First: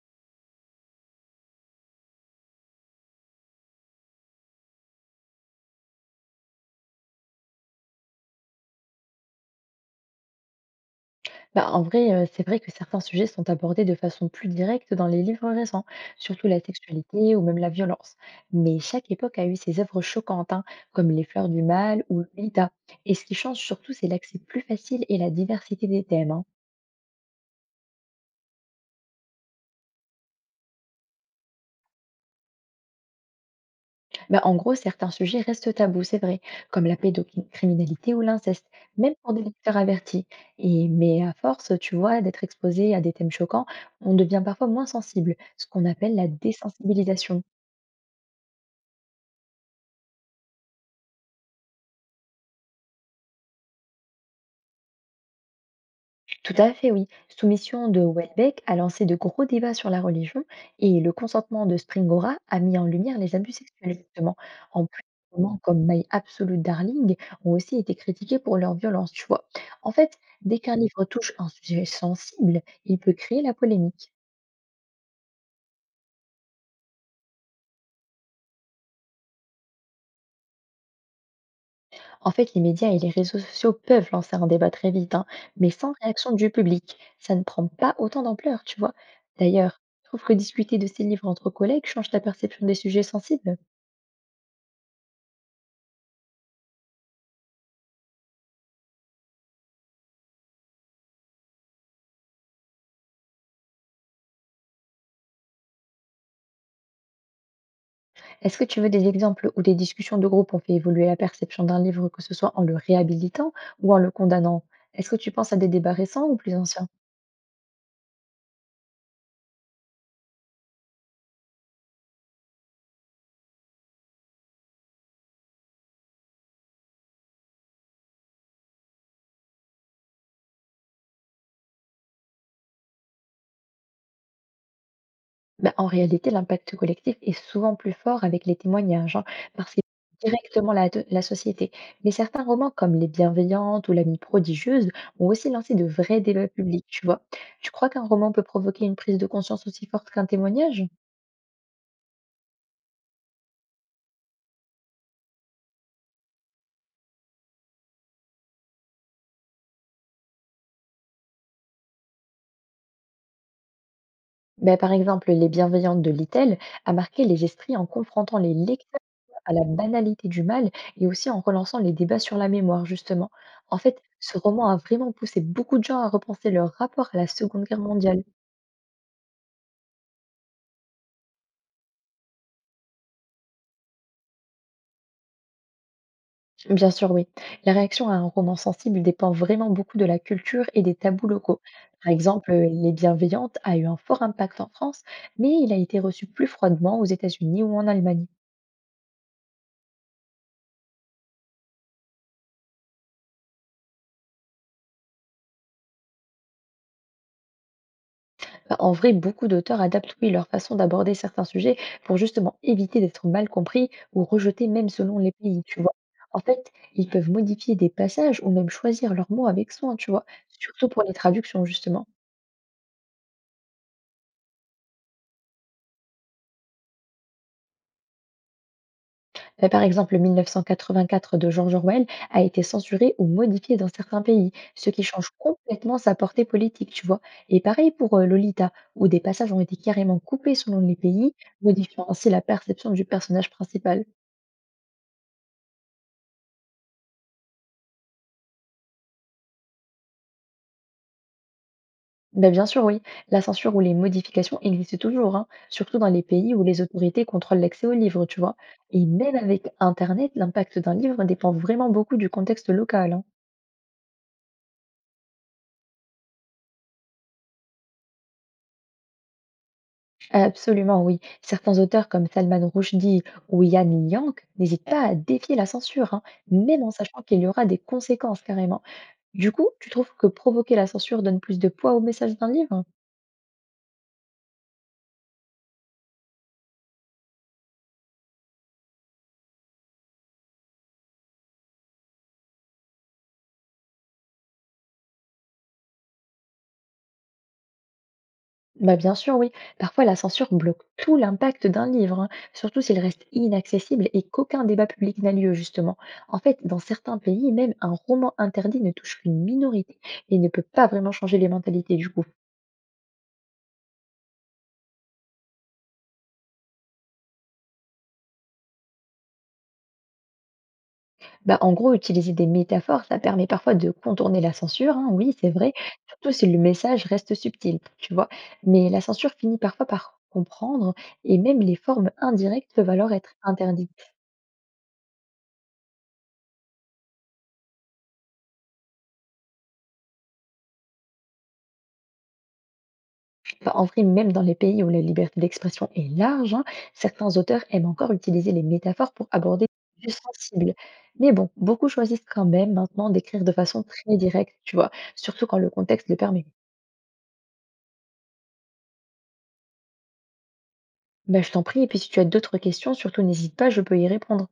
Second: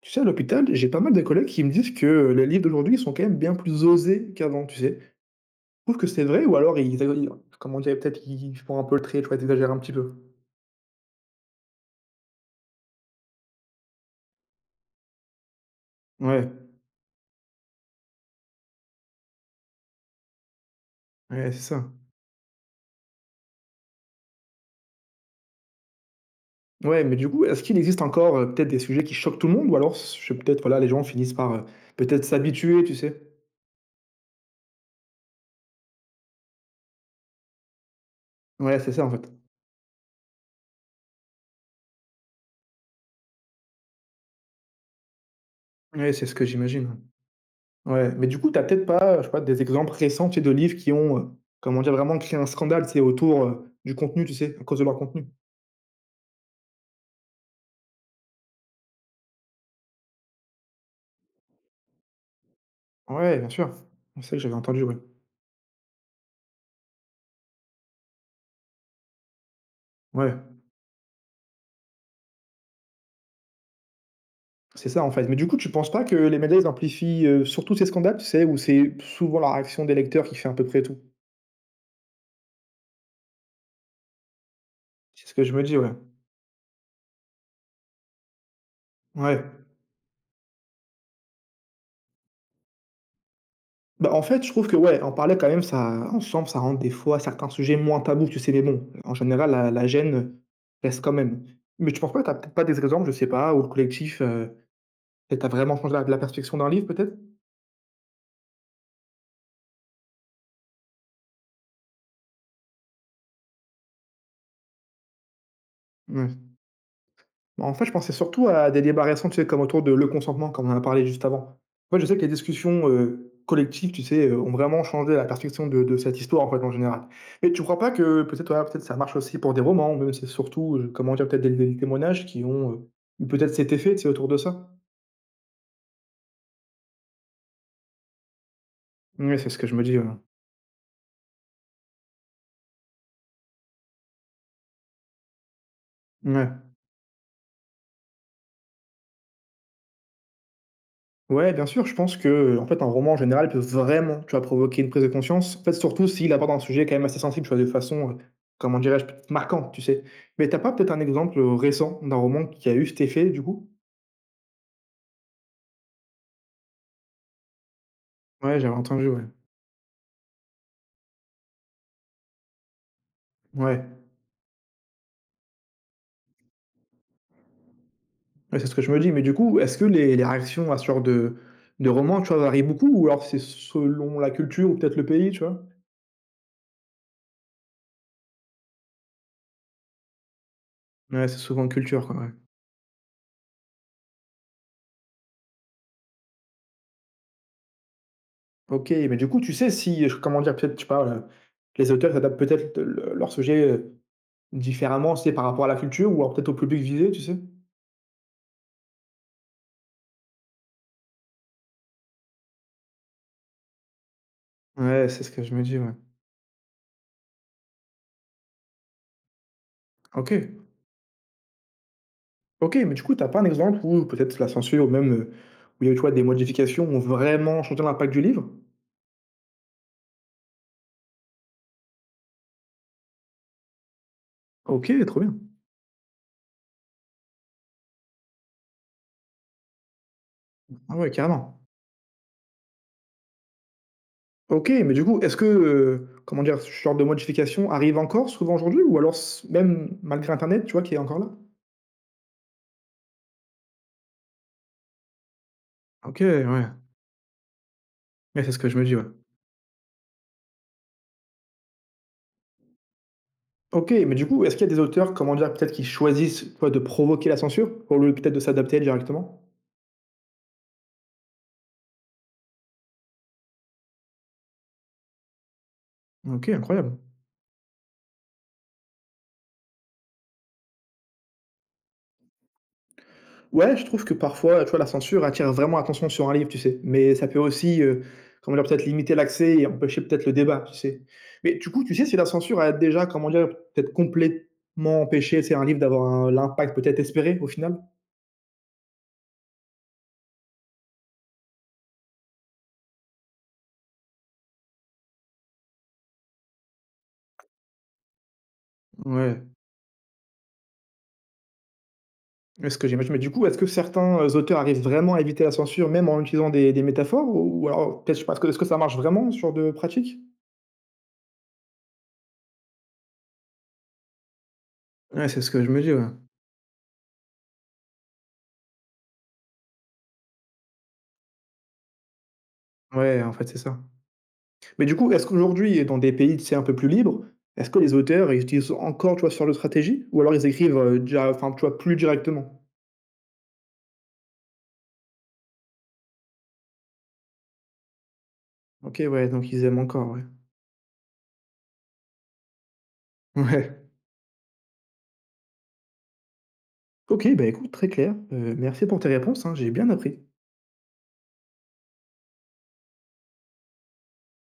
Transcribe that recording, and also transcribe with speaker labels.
Speaker 1: Tu sais, à l'hôpital, j'ai pas mal de collègues qui me disent que les livres d'aujourd'hui sont quand même bien plus osés qu'avant, tu sais. Je trouve que c'est vrai, ou alors comment dire, peut-être ils font un peu le trait, tu vois, ils exagèrent un petit peu.
Speaker 2: Bah, en vrai, c'est vrai que certains sujets sont abordés de façon plus directe dans les livres récents, surtout
Speaker 1: Ouais,
Speaker 2: la sexualité ou même la violence. Mais chaque époque a eu ses œuvres choquantes, hein, comme Les Fleurs
Speaker 1: ouais, c'est
Speaker 2: du
Speaker 1: ça.
Speaker 2: Mal ou Lolita. Et ce qui change surtout, c'est l'accès plus facile et la diversité des thèmes, hein.
Speaker 1: Ouais, mais du coup, est-ce qu'il existe encore peut-être des sujets qui choquent tout le monde, ou alors peut-être voilà, les gens finissent par peut-être s'habituer, tu sais.
Speaker 2: Bah, en gros, certains sujets restent tabous, c'est vrai, comme la pédocriminalité ou l'inceste,
Speaker 1: Ouais, c'est ça en
Speaker 2: même
Speaker 1: fait.
Speaker 2: pour des lecteurs avertis. Et mais à force, tu vois, d'être exposé à des thèmes choquants, on devient parfois moins sensible, ce qu'on
Speaker 1: Ouais,
Speaker 2: appelle la
Speaker 1: c'est ce que j'imagine.
Speaker 2: désensibilisation.
Speaker 1: Ouais, mais du coup, t'as peut-être pas, je sais pas, des exemples récents, tu sais, de livres qui ont, comment dire, vraiment créé un scandale, c'est autour du contenu, tu sais, à cause de leur contenu.
Speaker 2: Tout à fait, oui. Soumission de Welbeck a lancé de gros débats sur la religion et le consentement de Springora a mis en lumière les
Speaker 1: Ouais, bien
Speaker 2: abus
Speaker 1: sûr.
Speaker 2: sexuels,
Speaker 1: C'est
Speaker 2: justement.
Speaker 1: vrai que j'avais entendu,
Speaker 2: En
Speaker 1: ouais.
Speaker 2: plus, des romans comme My Absolute Darling ont aussi été critiqués pour leur violence, tu vois. En fait,
Speaker 1: Ouais,
Speaker 2: dès qu'un livre touche un sujet sensible, il peut créer la polémique.
Speaker 1: c'est ça, en fait. Mais du coup, tu penses pas que les médias, ils amplifient, surtout ces scandales, tu sais, où c'est souvent la réaction des lecteurs qui fait à peu près tout?
Speaker 2: En fait, les médias et les réseaux sociaux peuvent lancer un débat très vite, hein,
Speaker 1: C'est ce que je me
Speaker 2: mais
Speaker 1: dis,
Speaker 2: sans
Speaker 1: ouais.
Speaker 2: réaction du public. Ça ne prend pas autant d'ampleur, tu vois.
Speaker 1: Ouais.
Speaker 2: D'ailleurs, je trouve que discuter de ces livres entre collègues change ta perception des sujets sensibles.
Speaker 1: Bah, en fait, je trouve que, ouais, en parler quand même, ça ensemble, ça rend des fois certains sujets moins tabous, tu sais? Mais bon, en général, la gêne, reste quand même. Mais tu penses pas, que t'as peut-être pas des exemples, je sais pas, où le collectif, peut-être a vraiment changé la perspective d'un livre, peut-être?
Speaker 2: Est-ce que tu veux des exemples où des discussions de groupe ont fait évoluer la perception d'un livre, que ce soit en le réhabilitant ou en le condamnant? Est-ce que tu penses à des débats récents ou
Speaker 1: Ouais.
Speaker 2: plus anciens?
Speaker 1: Bah, en fait, je pensais surtout à des débats récents, tu sais, comme autour de le consentement, comme on en a parlé juste avant. Moi, je sais que les discussions collectives, tu sais, ont vraiment changé la perception de cette histoire, en fait, en général. Mais tu crois pas que peut-être ouais, peut-être ça marche aussi pour des romans, ou même c'est surtout, comment dire, peut-être des témoignages qui ont eu peut-être cet effet, tu sais, autour de ça?
Speaker 2: Ben, en réalité, l'impact collectif est souvent plus fort avec les témoignages, hein,
Speaker 1: Oui, c'est ce que
Speaker 2: parce
Speaker 1: je
Speaker 2: qu'il
Speaker 1: me dis, ouais.
Speaker 2: touche directement la société. Mais certains romans, comme Les Bienveillantes ou L'Amie prodigieuse, ont aussi lancé de vrais débats
Speaker 1: Ouais.
Speaker 2: publics, tu vois. Tu crois qu'un roman peut provoquer une prise de conscience aussi forte qu'un témoignage?
Speaker 1: Ouais, bien sûr, je pense que en fait, un roman, en général, peut vraiment, tu vois, provoquer une prise de conscience. En fait, surtout s'il aborde un sujet quand même assez sensible, tu vois, de façon, comment dirais-je, marquante, tu sais. Mais t'as pas peut-être un exemple récent d'un roman qui a eu cet effet, du coup?
Speaker 2: Bah, par exemple, Les Bienveillantes de Littell a marqué les esprits en confrontant les
Speaker 1: Ouais, j'avais
Speaker 2: lecteurs
Speaker 1: entendu, ouais.
Speaker 2: à la banalité du mal et aussi en relançant les débats sur la mémoire, justement. En
Speaker 1: Ouais.
Speaker 2: fait, ce roman a vraiment poussé beaucoup de gens à repenser leur rapport à la Seconde Guerre mondiale.
Speaker 1: Ouais, c'est ce que je me dis. Mais du coup, est-ce que les réactions à ce genre de roman, tu vois, varient beaucoup? Ou alors c'est selon la culture ou peut-être le pays, tu vois?
Speaker 2: Bien sûr, oui. La réaction à un roman sensible dépend vraiment beaucoup de la culture et des tabous
Speaker 1: Ouais, c'est
Speaker 2: locaux.
Speaker 1: souvent culture,
Speaker 2: Par
Speaker 1: quoi, ouais.
Speaker 2: exemple, Les Bienveillantes a eu un fort impact en France, mais il a été reçu plus froidement aux États-Unis ou en Allemagne.
Speaker 1: Ok, mais du coup, tu sais si, comment dire, peut-être, je sais pas, les auteurs adaptent leur sujet. Différemment, c'est par rapport à la culture ou alors peut-être au public visé, tu sais?
Speaker 2: Bah, en vrai, beaucoup d'auteurs adaptent, oui, leur façon d'aborder certains sujets pour justement éviter d'être mal compris ou rejetés même
Speaker 1: Ouais,
Speaker 2: selon
Speaker 1: c'est
Speaker 2: les
Speaker 1: ce que je
Speaker 2: pays,
Speaker 1: me dis,
Speaker 2: tu
Speaker 1: ouais.
Speaker 2: vois. En fait, ils peuvent modifier des passages ou même choisir leurs mots avec soin, tu vois,
Speaker 1: OK.
Speaker 2: surtout pour les traductions, justement.
Speaker 1: OK, mais du coup, t'as pas un exemple où peut-être la censure ou même, où il y a eu, tu vois, des modifications ont vraiment changé l'impact du livre?
Speaker 2: Par exemple, 1984 de George Orwell a été censuré ou modifié dans certains pays, ce
Speaker 1: OK,
Speaker 2: qui
Speaker 1: trop
Speaker 2: change
Speaker 1: bien.
Speaker 2: complètement sa portée politique, tu vois. Et pareil pour Lolita, où des passages ont été carrément coupés selon les
Speaker 1: Ah ouais,
Speaker 2: pays,
Speaker 1: carrément.
Speaker 2: modifiant ainsi la perception du personnage principal.
Speaker 1: OK, mais du coup, est-ce que, comment dire? Ce genre de modification arrive encore souvent aujourd'hui ou alors s même malgré internet, tu vois, qui est encore là?
Speaker 2: Ben bien sûr, oui. La censure ou les modifications existent toujours, hein, surtout dans les
Speaker 1: OK,
Speaker 2: pays où
Speaker 1: ouais.
Speaker 2: les autorités contrôlent l'accès aux livres, tu
Speaker 1: Mais c'est
Speaker 2: vois.
Speaker 1: ce que je me dis, ouais.
Speaker 2: Et même avec Internet, l'impact d'un livre dépend vraiment beaucoup du contexte local, hein.
Speaker 1: OK, mais du coup, est-ce qu'il y a des auteurs, comment dire? Peut-être qui choisissent, tu vois, de provoquer la censure au lieu peut-être de s'adapter directement?
Speaker 2: Absolument, oui. Certains auteurs comme Salman Rushdie ou Yann Yank n'hésitent pas à défier la censure, hein,
Speaker 1: OK,
Speaker 2: même en
Speaker 1: incroyable.
Speaker 2: sachant qu'il y aura des conséquences carrément. Du coup, tu trouves que provoquer la censure donne plus de poids au message d'un livre?
Speaker 1: Ouais, je trouve que parfois, tu vois, la censure attire vraiment l'attention sur un livre, tu sais. Mais ça peut aussi, comment dire, peut-être limiter l'accès et empêcher peut-être le débat, tu sais? Mais du coup, tu sais si la censure a déjà, comment dire, peut-être complètement empêché, c'est un livre d'avoir un l'impact peut-être espéré au final?
Speaker 2: Bah, bien sûr, oui. Parfois, la censure bloque tout l'impact d'un livre, hein, surtout s'il reste inaccessible et qu'aucun débat public n'a lieu, justement. En fait, dans certains pays, même un roman interdit ne touche qu'une
Speaker 1: Ouais.
Speaker 2: minorité et ne peut pas vraiment changer les mentalités du coup.
Speaker 1: Ouais, ce que j'imagine. Mais du coup, est-ce que certains, auteurs arrivent vraiment à éviter la censure même en utilisant des métaphores? Ou alors peut-être, je sais pas, est-ce que ça marche vraiment ce genre de pratique?
Speaker 2: Bah, en gros, utiliser des métaphores, ça permet parfois de contourner la censure, hein,
Speaker 1: Ouais,
Speaker 2: oui,
Speaker 1: c'est
Speaker 2: c'est
Speaker 1: ce que je
Speaker 2: vrai,
Speaker 1: me dis, ouais.
Speaker 2: surtout si le message reste subtil, tu vois. Mais la censure finit parfois par comprendre et même les formes indirectes peuvent alors
Speaker 1: Ouais,
Speaker 2: être
Speaker 1: en fait, c'est ça.
Speaker 2: interdites.
Speaker 1: Mais du coup, est-ce qu'aujourd'hui, dans des pays, tu sais, un peu plus libres, est-ce que les auteurs, ils utilisent encore, tu vois, sur genre de stratégie? Ou alors ils écrivent, déjà enfin, tu vois, plus directement?
Speaker 2: Bah, en vrai, même dans les pays où la liberté d'expression est large, hein, certains auteurs aiment encore utiliser les
Speaker 1: OK,
Speaker 2: métaphores pour
Speaker 1: ouais, donc ils
Speaker 2: aborder
Speaker 1: aiment
Speaker 2: des
Speaker 1: encore,
Speaker 2: sujets
Speaker 1: ouais.
Speaker 2: sensibles. Mais bon, beaucoup choisissent quand même maintenant d'écrire de façon
Speaker 1: Ouais.
Speaker 2: très directe, tu vois, surtout quand le contexte le permet.
Speaker 1: OK, bah, écoute, très clair. Merci pour tes réponses, hein, j'ai bien appris.
Speaker 2: Bah, je t'en prie, et puis si tu as d'autres questions, surtout n'hésite pas, je peux y répondre.